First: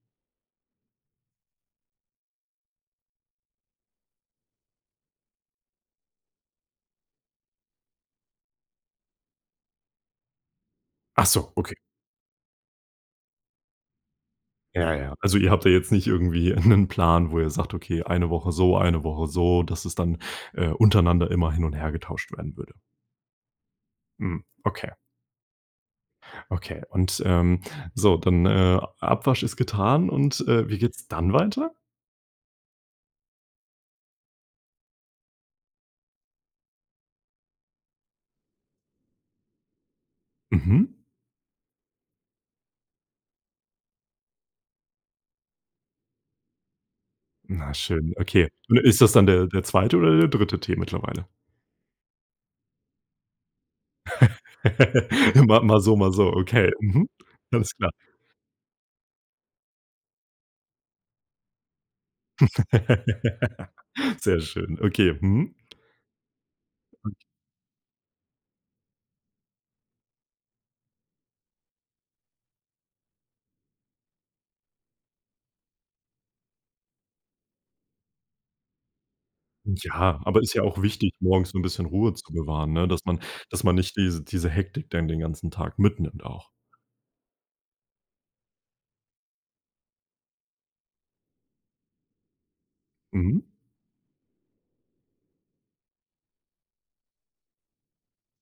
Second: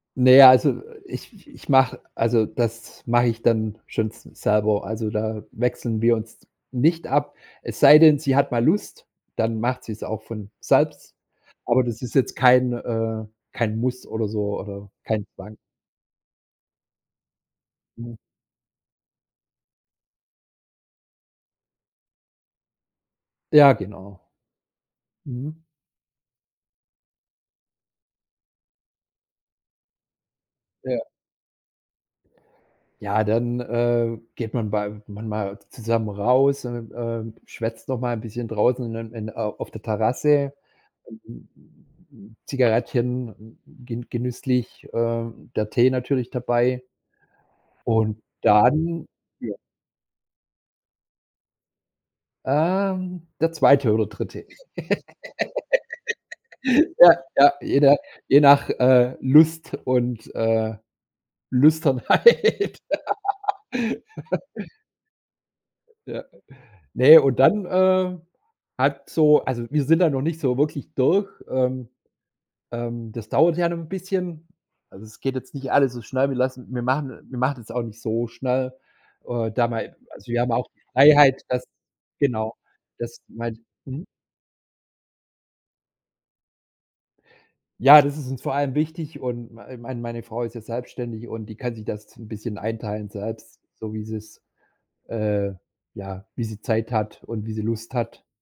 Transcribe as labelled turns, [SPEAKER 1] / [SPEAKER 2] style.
[SPEAKER 1] Ne, also ich ich mach also das mache ich dann schon s selber. Also, da wechseln wir uns nicht ab. Es sei denn, sie hat mal Lust, dann macht sie's auch von selbst.
[SPEAKER 2] Ach so, okay.
[SPEAKER 1] Aber das ist jetzt kein, äh, kein Muss oder so oder
[SPEAKER 2] Ja, ja.
[SPEAKER 1] kein
[SPEAKER 2] Also ihr
[SPEAKER 1] Zwang.
[SPEAKER 2] habt da jetzt nicht irgendwie 'nen Plan, wo ihr sagt: „Okay,
[SPEAKER 1] Mhm.
[SPEAKER 2] 1 Woche so, 1 Woche so“, dass es dann, äh, untereinander immer hin und her getauscht werden würde.
[SPEAKER 1] Ja, genau.
[SPEAKER 2] Mhm. Okay.
[SPEAKER 1] Mhm.
[SPEAKER 2] Okay. Und, ähm, so, dann, äh, A Abwasch ist getan und, äh, wie
[SPEAKER 1] Ja.
[SPEAKER 2] geht's dann weiter?
[SPEAKER 1] Ja, dann, äh, geht man bei manchmal zusammen raus und, ähm, schwätzt noch mal 'n bisschen draußen in dann in in au auf der Terrasse.
[SPEAKER 2] Mhm.
[SPEAKER 1] Zigarettchen gen genüsslich, ähm, der Tee natürlich dabei.
[SPEAKER 2] Na schön,
[SPEAKER 1] Und
[SPEAKER 2] okay. Und ist
[SPEAKER 1] dann
[SPEAKER 2] das dann der
[SPEAKER 1] der
[SPEAKER 2] der zweite oder der dritte Tee mittlerweile?
[SPEAKER 1] Ähm, der 2. oder 3..
[SPEAKER 2] Immer mal so, mal so, okay. Mhm.
[SPEAKER 1] Ja, ja,
[SPEAKER 2] Alles
[SPEAKER 1] je
[SPEAKER 2] klar.
[SPEAKER 1] nach je nach, äh, Lust und, äh, Lüsternheit.
[SPEAKER 2] Sehr schön. Okay. Mhm.
[SPEAKER 1] Ja. Ne, und dann, äh, hat so also, wir sind da noch nicht so wirklich durch. Ähm ähm, das dauert ja noch 'n bisschen. Also, es geht jetzt nicht alles so schnell. Wir lassen wir machen wir machen das auch nicht so schnell. Äh, da mal,
[SPEAKER 2] Ja.
[SPEAKER 1] also wir
[SPEAKER 2] Aber
[SPEAKER 1] haben
[SPEAKER 2] ist ja
[SPEAKER 1] auch
[SPEAKER 2] auch wichtig,
[SPEAKER 1] Freiheit,
[SPEAKER 2] morgens 'n
[SPEAKER 1] dass
[SPEAKER 2] bisschen Ruhe zu
[SPEAKER 1] genau,
[SPEAKER 2] bewahren, ne? Dass
[SPEAKER 1] das
[SPEAKER 2] man
[SPEAKER 1] meint
[SPEAKER 2] dass man nicht
[SPEAKER 1] mhm.
[SPEAKER 2] dies diese Hektik dann den ganzen Tag mitnimmt auch.
[SPEAKER 1] Ja, das ist uns vor allem wichtig und mei äh, mein meine Frau ist ja selbstständig und die kann sich das 'n bisschen einteilen
[SPEAKER 2] Mhm.
[SPEAKER 1] selbst, so wie sie's äh, ja, wie sie Zeit hat und wie sie Lust hat.